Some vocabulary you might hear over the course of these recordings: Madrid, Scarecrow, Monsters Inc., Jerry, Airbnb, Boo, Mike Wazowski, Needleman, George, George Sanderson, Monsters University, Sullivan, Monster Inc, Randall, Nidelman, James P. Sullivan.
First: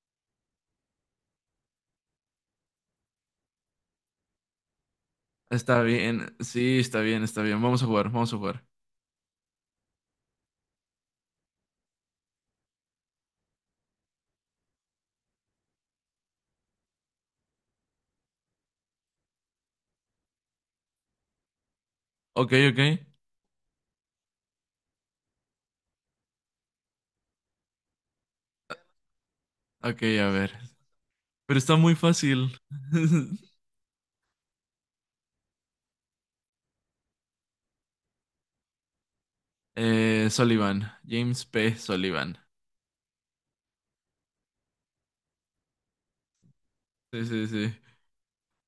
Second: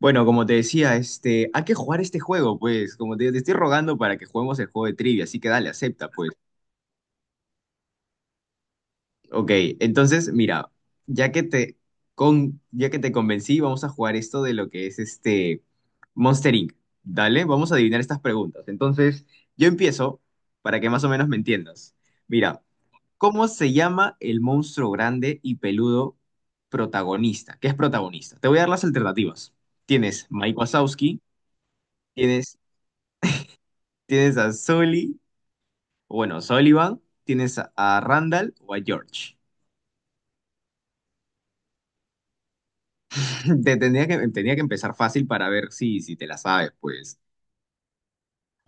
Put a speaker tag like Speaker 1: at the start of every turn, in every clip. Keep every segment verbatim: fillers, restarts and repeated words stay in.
Speaker 1: Bueno, como te decía, este, hay que jugar este juego, pues. Como te, te estoy rogando para que juguemos el juego de trivia, así que dale,
Speaker 2: Está
Speaker 1: acepta, pues.
Speaker 2: bien, sí, está bien, está bien. Vamos a jugar, vamos a jugar.
Speaker 1: Ok, entonces, mira, ya que te, con, ya que te convencí, vamos a jugar esto de lo que es este Monster ink. Dale, vamos a adivinar estas preguntas. Entonces, yo empiezo para que más o menos me entiendas.
Speaker 2: Ok,
Speaker 1: Mira,
Speaker 2: ok.
Speaker 1: ¿cómo se llama el monstruo grande y peludo protagonista? ¿Qué es protagonista? Te voy a dar las alternativas.
Speaker 2: Ok,
Speaker 1: Tienes
Speaker 2: a ver.
Speaker 1: Mike Wazowski.
Speaker 2: Pero está muy fácil.
Speaker 1: Tienes Tienes a Sully, o bueno, Sullivan, tienes a, a Randall o a George.
Speaker 2: Eh, Sullivan, James P. Sullivan.
Speaker 1: Te tendría que, tenía que empezar fácil para ver si, si te la sabes, pues.
Speaker 2: Sí, sí, sí.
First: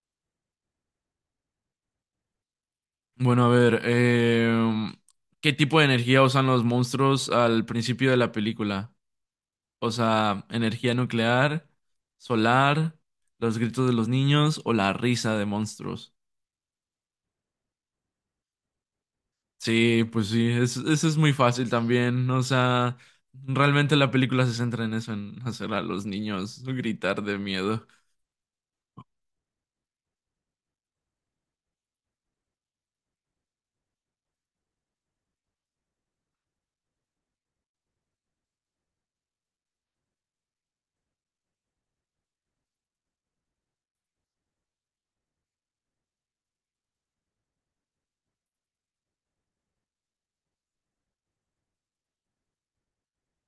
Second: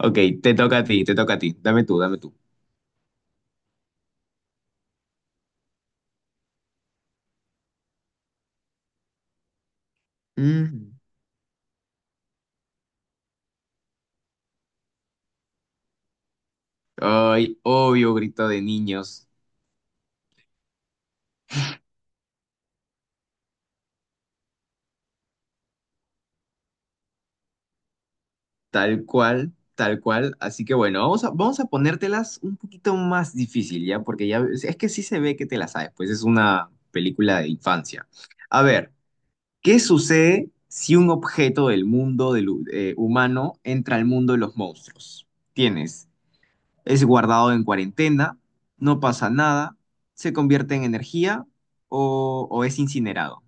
Speaker 1: Ok, te toca a ti, te toca a ti. Dame tú, dame tú.
Speaker 2: Bueno, a ver, em, ¿qué tipo de energía usan los monstruos al principio de la película? O sea,
Speaker 1: Mm.
Speaker 2: energía nuclear, solar, los gritos de los niños o la risa de monstruos.
Speaker 1: Ay, obvio, grito de niños.
Speaker 2: Sí, pues sí, es- eso es muy fácil también. O sea, realmente la película se centra en eso, en hacer a los niños gritar de miedo.
Speaker 1: Tal cual, tal cual. Así que bueno, vamos a, vamos a ponértelas un poquito más difícil, ¿ya? Porque ya es que sí se ve que te las sabes, pues es una película de infancia. A ver. ¿Qué sucede si un objeto del mundo del, hu- eh, humano entra al mundo de los monstruos? Tienes, es guardado en cuarentena, no pasa nada, se convierte en energía o, o es incinerado.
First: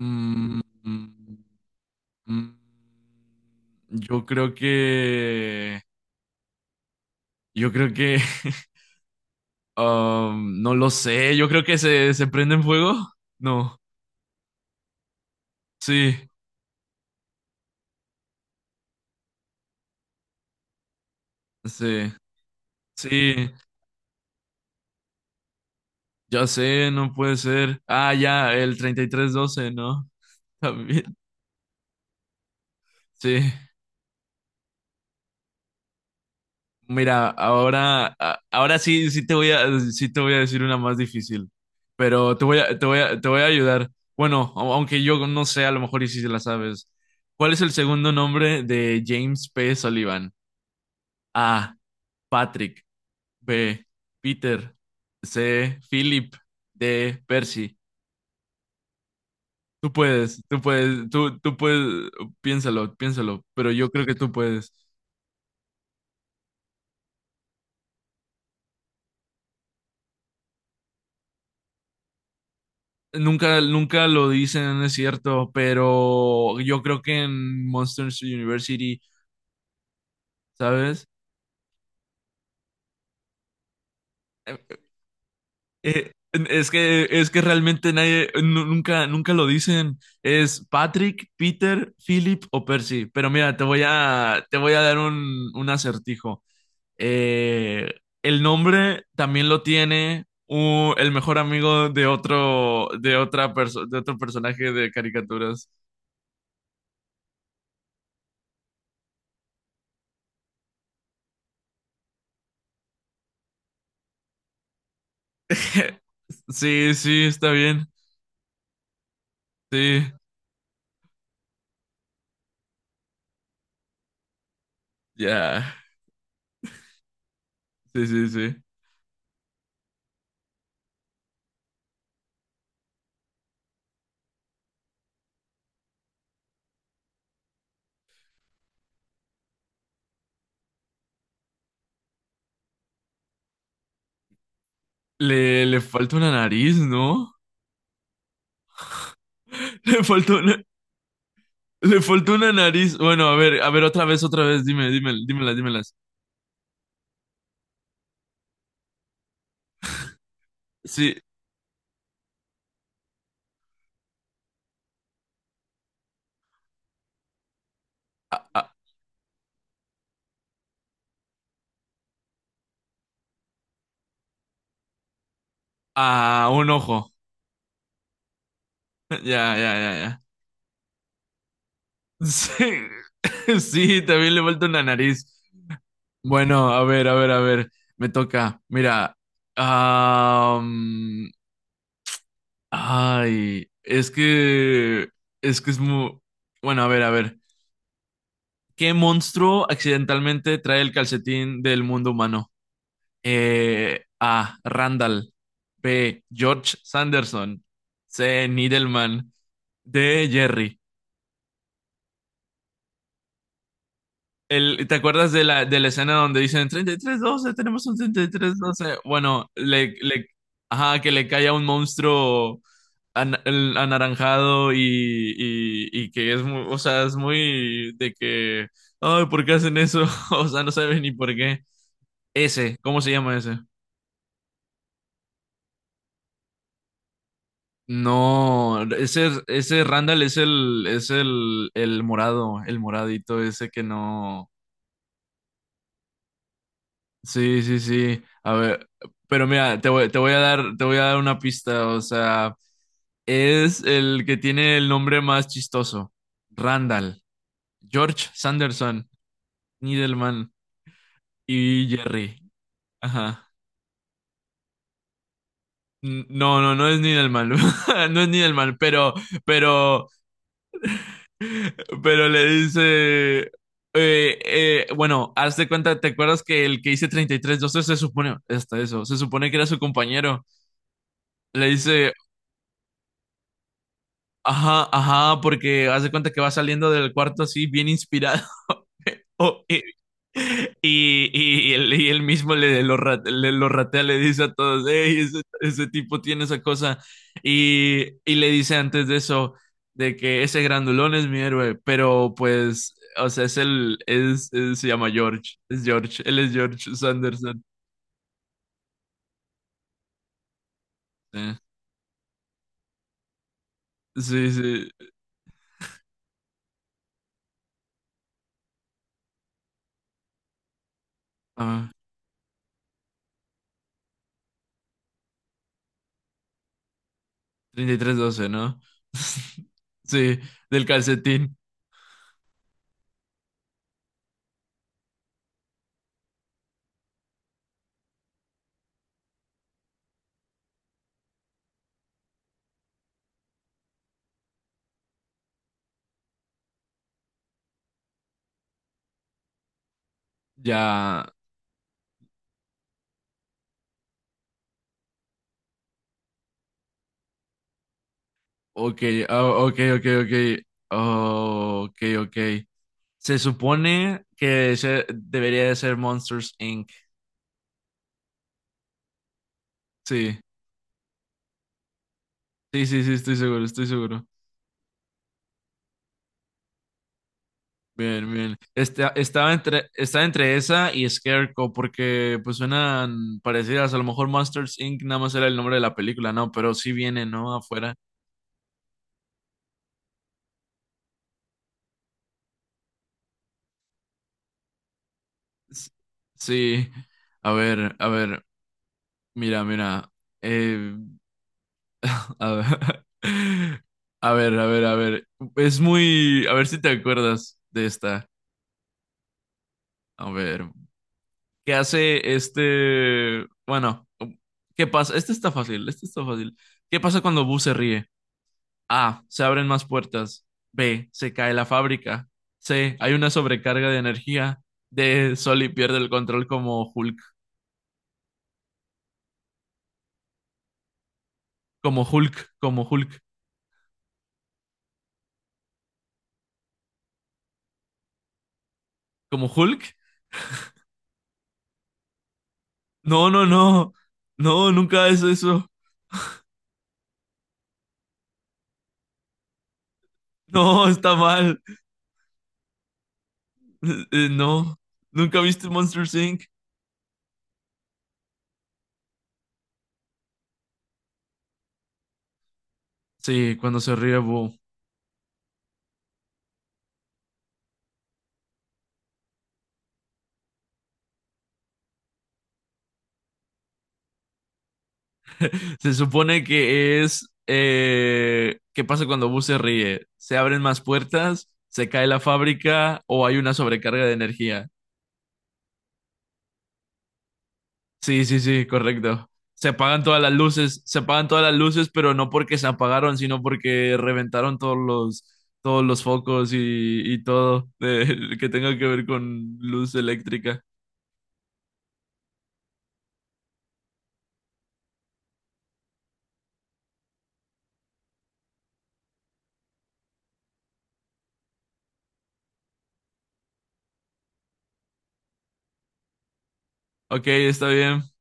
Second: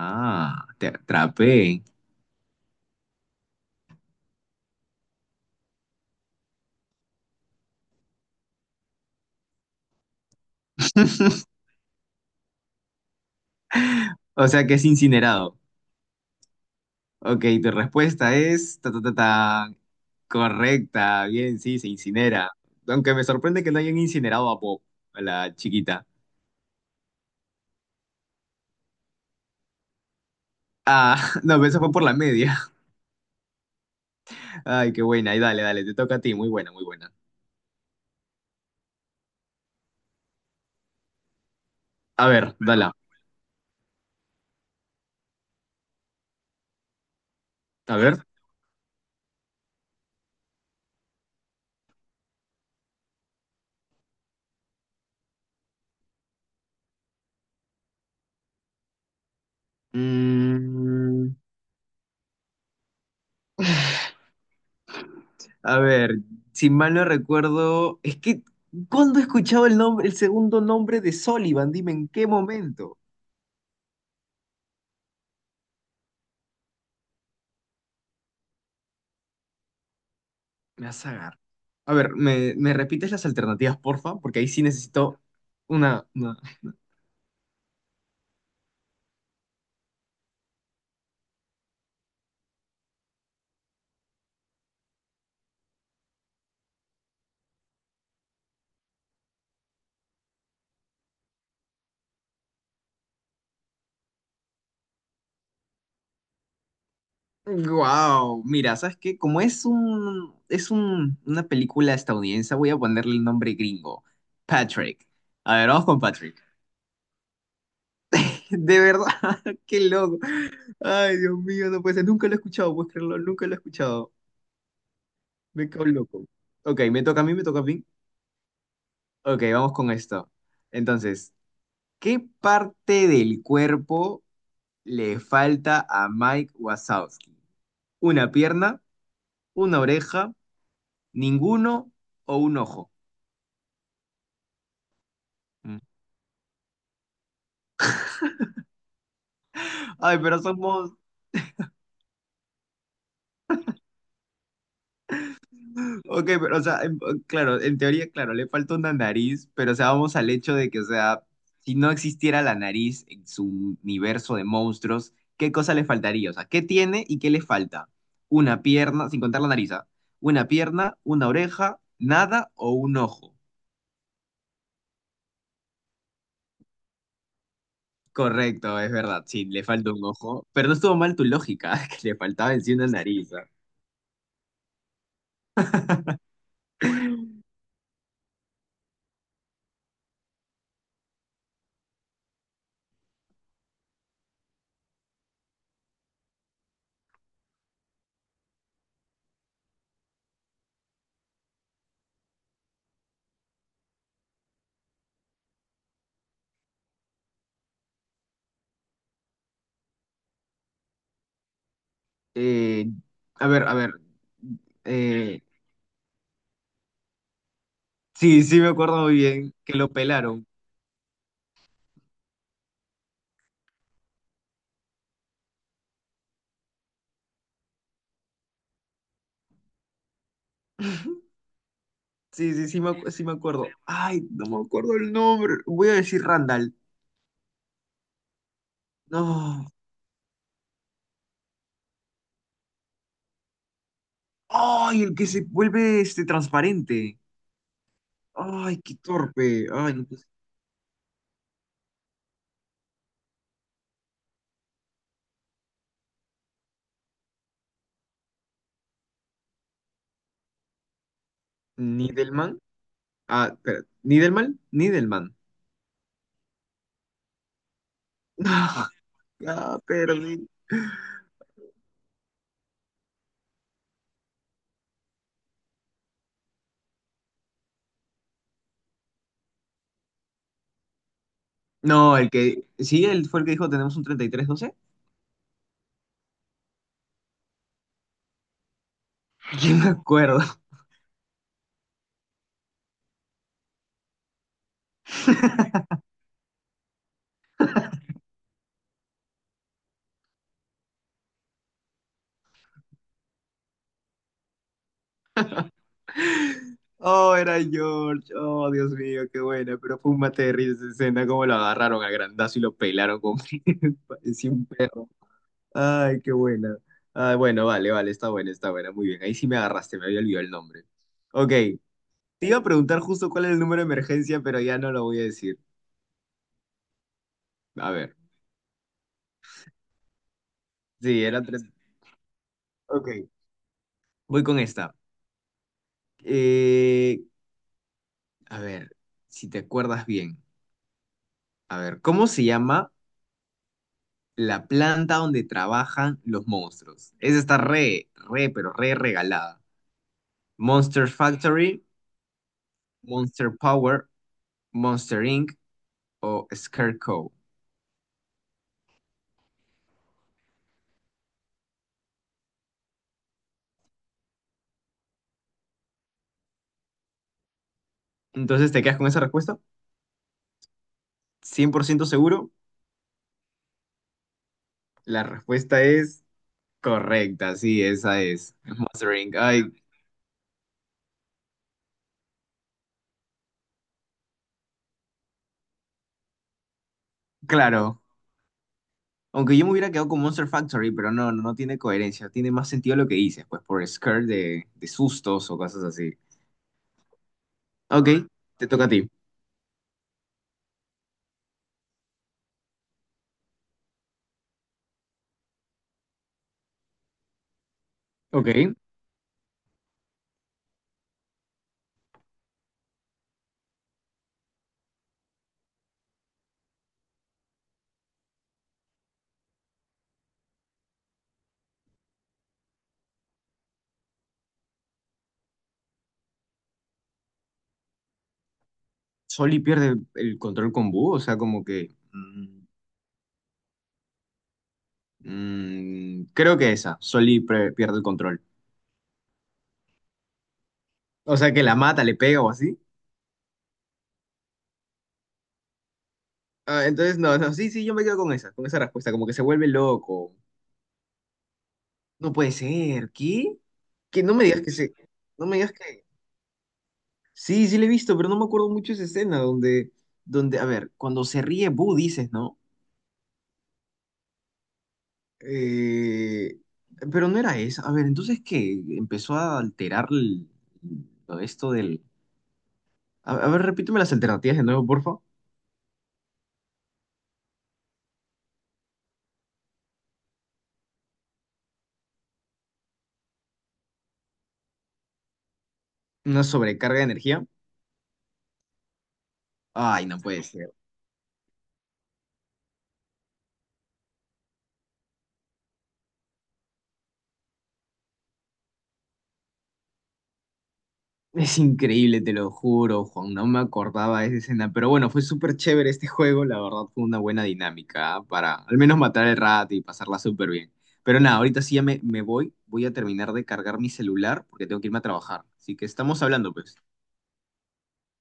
Speaker 2: Mm,
Speaker 1: te
Speaker 2: mm,
Speaker 1: atrapé.
Speaker 2: mm. Yo creo que... Yo creo que... um, No lo sé, yo creo que se, se prende en fuego. No,
Speaker 1: O sea que es incinerado.
Speaker 2: sí,
Speaker 1: Ok, tu respuesta es ta, ta, ta, ta, correcta. Bien, sí, se
Speaker 2: sí,
Speaker 1: incinera. Aunque me
Speaker 2: sí,
Speaker 1: sorprende que no hayan incinerado a Bob, a la chiquita.
Speaker 2: ya sé, no puede ser. Ah, ya, el treinta y tres doce, ¿no? También,
Speaker 1: Ah, no, pero eso fue por la media.
Speaker 2: sí.
Speaker 1: Ay, qué buena. Y dale, dale, te toca a ti. Muy buena, muy buena.
Speaker 2: Mira, ahora, a- ahora sí, sí te voy a, sí te voy a decir una más difícil,
Speaker 1: A
Speaker 2: pero te
Speaker 1: ver,
Speaker 2: voy a, te
Speaker 1: dale.
Speaker 2: voy a, te voy a ayudar. Bueno, au- aunque yo no sé, a lo mejor y sí se la sabes. ¿Cuál es el
Speaker 1: A
Speaker 2: segundo
Speaker 1: ver.
Speaker 2: nombre de James P. Sullivan? A. Patrick. B. Peter. C. Philip. D. Percy. Tú puedes, tú puedes,
Speaker 1: Mm,
Speaker 2: tú, tú puedes, piénsalo, piénsalo, pero yo creo que tú puedes.
Speaker 1: a ver, si mal no recuerdo, es que, ¿cuándo he escuchado el nombre, el segundo nombre de Sullivan? Dime, ¿en qué momento?
Speaker 2: Nunca, nunca lo dicen, es cierto, pero yo creo que en Monsters University,
Speaker 1: Me vas
Speaker 2: ¿sabes?
Speaker 1: a agarrar. A ver, ¿me, me repites las alternativas, porfa? Porque ahí sí
Speaker 2: Eh,
Speaker 1: necesito una,
Speaker 2: eh,
Speaker 1: una...
Speaker 2: es que, es que realmente nadie, nu- nunca, nunca lo dicen. Es Patrick, Peter, Philip o Percy. Pero mira, te voy a, te voy a dar un, un acertijo. Eh, el nombre también lo tiene u- el mejor amigo de otro, de otra perso- de otro personaje de caricaturas.
Speaker 1: Wow, mira, ¿sabes qué? Como es un, es un, una película estadounidense, voy a ponerle el nombre gringo. Patrick. A ver, vamos con Patrick.
Speaker 2: Sí, sí, está bien.
Speaker 1: De verdad, qué
Speaker 2: Sí.
Speaker 1: loco. Ay, Dios mío, no puede ser. Nunca lo he escuchado, puedes creerlo, nunca lo he escuchado.
Speaker 2: Ya,
Speaker 1: Me cago en loco. Ok, me toca a mí, me toca a mí.
Speaker 2: sí, sí, sí.
Speaker 1: Ok, vamos con esto. Entonces, ¿qué parte del cuerpo le falta a Mike Wazowski? ¿Una pierna, una oreja, ninguno o un ojo?
Speaker 2: Le,
Speaker 1: Mm.
Speaker 2: le falta una nariz, ¿no? Le
Speaker 1: Ay,
Speaker 2: faltó
Speaker 1: pero
Speaker 2: una,
Speaker 1: somos...
Speaker 2: le faltó una nariz. Bueno, a ver, a ver, otra vez, otra vez, dime, dime, dímelas, dímelas.
Speaker 1: Ok, pero o sea, en- claro, en teoría, claro, le falta una nariz, pero o sea, vamos al hecho de que, o
Speaker 2: Sí,
Speaker 1: sea, si no existiera la nariz en su universo de monstruos, ¿qué cosa le faltaría? O sea, ¿qué tiene y qué le falta? Una
Speaker 2: a,
Speaker 1: pierna, sin contar la nariz, ¿ah? Una pierna, una oreja, nada o un ojo.
Speaker 2: a- a un ojo.
Speaker 1: Correcto, es verdad,
Speaker 2: Ya,
Speaker 1: sí, le
Speaker 2: ya, ya,
Speaker 1: falta un
Speaker 2: ya.
Speaker 1: ojo, pero no estuvo mal tu lógica, que le faltaba en
Speaker 2: Sí,
Speaker 1: sí una nariz. ¿Ah?
Speaker 2: sí, también le falta una nariz. Bueno, a ver, a ver, a ver, me toca. Mira, am, ay, es que, es que es muy, bueno, a ver, a ver. ¿Qué monstruo accidentalmente trae el calcetín del mundo humano? Eh, A. Randall. B. George Sanderson. C. Needleman. D. Jerry.
Speaker 1: Eh, a ver, a ver,
Speaker 2: El, ¿te acuerdas
Speaker 1: eh,
Speaker 2: de la, de la escena donde dicen treinta y tres doce tenemos un treinta y
Speaker 1: sí,
Speaker 2: tres
Speaker 1: sí me
Speaker 2: doce?
Speaker 1: acuerdo muy
Speaker 2: Bueno,
Speaker 1: bien que lo
Speaker 2: le, le,
Speaker 1: pelaron.
Speaker 2: ajá, que le cae a un monstruo an- el- anaranjado y, y, y que es muy, o sea, es muy de que, ay, ¿por qué hacen eso? O sea, no saben ni por qué.
Speaker 1: Sí, sí,
Speaker 2: Ese,
Speaker 1: sí me,
Speaker 2: ¿cómo se
Speaker 1: acu- sí me
Speaker 2: llama ese?
Speaker 1: acuerdo. Ay, no me acuerdo el nombre. Voy a decir Randall.
Speaker 2: No, ese,
Speaker 1: No.
Speaker 2: ese Randall es el, es el, el morado, el moradito ese que no.
Speaker 1: Ay, el que se vuelve este transparente.
Speaker 2: Sí, sí, sí. A
Speaker 1: Ay,
Speaker 2: ver,
Speaker 1: qué
Speaker 2: pero
Speaker 1: torpe.
Speaker 2: mira, te
Speaker 1: Ay, no
Speaker 2: voy, te
Speaker 1: puse-
Speaker 2: voy a dar, te voy a dar una pista, o sea, es el que tiene el nombre más chistoso. Randall, George Sanderson, Nidelman y Jerry.
Speaker 1: Nidelman.
Speaker 2: Ajá.
Speaker 1: Ah, espera. ¿Nidelman? Nidelman.
Speaker 2: N- No, no, no es Nidelman. No es Nidelman,
Speaker 1: Ah,
Speaker 2: pero,
Speaker 1: ya
Speaker 2: pero
Speaker 1: perdí.
Speaker 2: pero le dice, eh, eh, bueno, haz de cuenta, ¿te acuerdas que el que hice treinta y tres doce se supone, hasta eso, se supone que era su compañero? Le dice,
Speaker 1: No, el que. Sí, él fue el que dijo tenemos un treinta y tres doce.
Speaker 2: ajá, ajá, porque haz de cuenta que va saliendo del cuarto así, bien inspirado. Oh,
Speaker 1: Yo
Speaker 2: y,
Speaker 1: me acuerdo.
Speaker 2: y, y él, y él mismo le lo, ra- le lo ratea, le dice a todos, hey, ese, ese tipo tiene esa cosa. Y, y le dice antes de eso, de que ese grandulón es mi héroe, pero pues, o sea, es el, es, es- se llama George, es George, él es George
Speaker 1: Oh, era
Speaker 2: Sanderson.
Speaker 1: George. Oh, Dios mío, qué buena. Pero fue un mate de risa esa escena. Cómo
Speaker 2: Eh,
Speaker 1: lo agarraron a grandazo y lo pelaron como
Speaker 2: Sí,
Speaker 1: parecía un
Speaker 2: sí,
Speaker 1: perro. Ay, qué buena. Ah, bueno, vale, vale, está buena, está buena. Muy bien, ahí sí me agarraste, me había olvidado el nombre. Ok,
Speaker 2: ah,
Speaker 1: te iba a preguntar justo cuál es el número de emergencia, pero ya no lo voy a decir. A
Speaker 2: treinta y tres
Speaker 1: ver,
Speaker 2: doce ¿no? Sí, del
Speaker 1: sí, era
Speaker 2: calcetín.
Speaker 1: tres. Ok, voy con esta. Eh, a ver, si te acuerdas bien. A ver, ¿cómo se llama la planta donde trabajan los monstruos? Esa está re, re, pero re regalada. Monster
Speaker 2: Ya,
Speaker 1: Factory, Monster Power, Monster ink o Scarecrow.
Speaker 2: ok, ah, ok, ok, ok, oh, ok, ok. Se supone que se- debería de ser Monsters Inc.
Speaker 1: Entonces, ¿te quedas con esa respuesta?
Speaker 2: Sí,
Speaker 1: Cien por ciento seguro.
Speaker 2: sí, sí, sí, estoy seguro, estoy seguro.
Speaker 1: La respuesta es correcta, sí, esa
Speaker 2: Bien,
Speaker 1: es.
Speaker 2: bien. Esta-
Speaker 1: Monster ink.
Speaker 2: estaba
Speaker 1: Ay,
Speaker 2: entre, estaba entre esa y Scarecrow porque pues suenan parecidas. A lo mejor Monsters Inc nada más era el nombre de la película, ¿no? Pero sí viene, ¿no? Afuera.
Speaker 1: claro. Aunque yo me hubiera quedado con Monster Factory, pero no, no, no tiene coherencia. Tiene más sentido lo que dices, pues por scare de, de sustos o cosas
Speaker 2: S-
Speaker 1: así.
Speaker 2: Sí. A ver, a
Speaker 1: Ok,
Speaker 2: ver.
Speaker 1: te toca a ti.
Speaker 2: Mira, mira. Eh, a ver. A ver, a ver, a ver. Es muy... A ver si te acuerdas de esta.
Speaker 1: Ok.
Speaker 2: A ver. Que hace este, bueno, ¿qué pasa? Este está fácil, este está fácil. ¿Qué pasa cuando Boo se ríe? A, se abren más puertas. B, se cae la fábrica. C, hay una sobrecarga de energía. D, Soli pierde el control como Hulk,
Speaker 1: Soli pierde el control con Boo, o sea, como que...
Speaker 2: como Hulk,
Speaker 1: mm,
Speaker 2: como Hulk,
Speaker 1: mm, creo que esa. Soli pre- pierde el control.
Speaker 2: como Hulk.
Speaker 1: O sea, que la mata, le pega o así.
Speaker 2: No, no, no. No, nunca es eso.
Speaker 1: Ah, entonces, no, no, sí, sí, yo me quedo con esa, con esa respuesta, como que se vuelve loco.
Speaker 2: No, está mal.
Speaker 1: No puede ser, ¿qué? Que
Speaker 2: Eh,
Speaker 1: no me digas que
Speaker 2: No,
Speaker 1: se,
Speaker 2: nunca
Speaker 1: no me
Speaker 2: viste
Speaker 1: digas que...
Speaker 2: Monsters Inc.
Speaker 1: Sí, sí le he visto, pero no me acuerdo mucho esa escena donde, donde, a ver, cuando se ríe Boo dices, ¿no?
Speaker 2: Sí, cuando se ríe Boo.
Speaker 1: Eh, pero no era esa. A ver, entonces, ¿qué? Empezó a alterar el- lo de esto del... A, a ver, repíteme las alternativas de nuevo, porfa.
Speaker 2: Se supone que es... eh, ¿qué pasa cuando Boo se ríe? ¿Se abren más puertas? ¿Se cae la fábrica? ¿O hay una sobrecarga de energía?
Speaker 1: Una sobrecarga de energía.
Speaker 2: Sí, sí, sí, correcto. Se apagan
Speaker 1: Ay, no
Speaker 2: todas las
Speaker 1: puede ser.
Speaker 2: luces, se apagan todas las luces, pero no porque se apagaron, sino porque reventaron todos los, todos los focos y, y todo de- que tenga que ver con luz eléctrica.
Speaker 1: Es increíble, te lo juro, Juan, no me acordaba de esa escena, pero bueno, fue súper chévere este juego, la verdad fue una buena dinámica, ¿ah? Para al menos matar el rato y pasarla súper bien. Pero nada, ahorita sí ya me, me voy, voy a terminar de cargar mi celular porque tengo que irme a trabajar. Así que estamos hablando, pues.
Speaker 2: Ok, está bien.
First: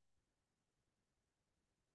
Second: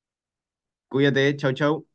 Speaker 1: Cuídate, chau, chau.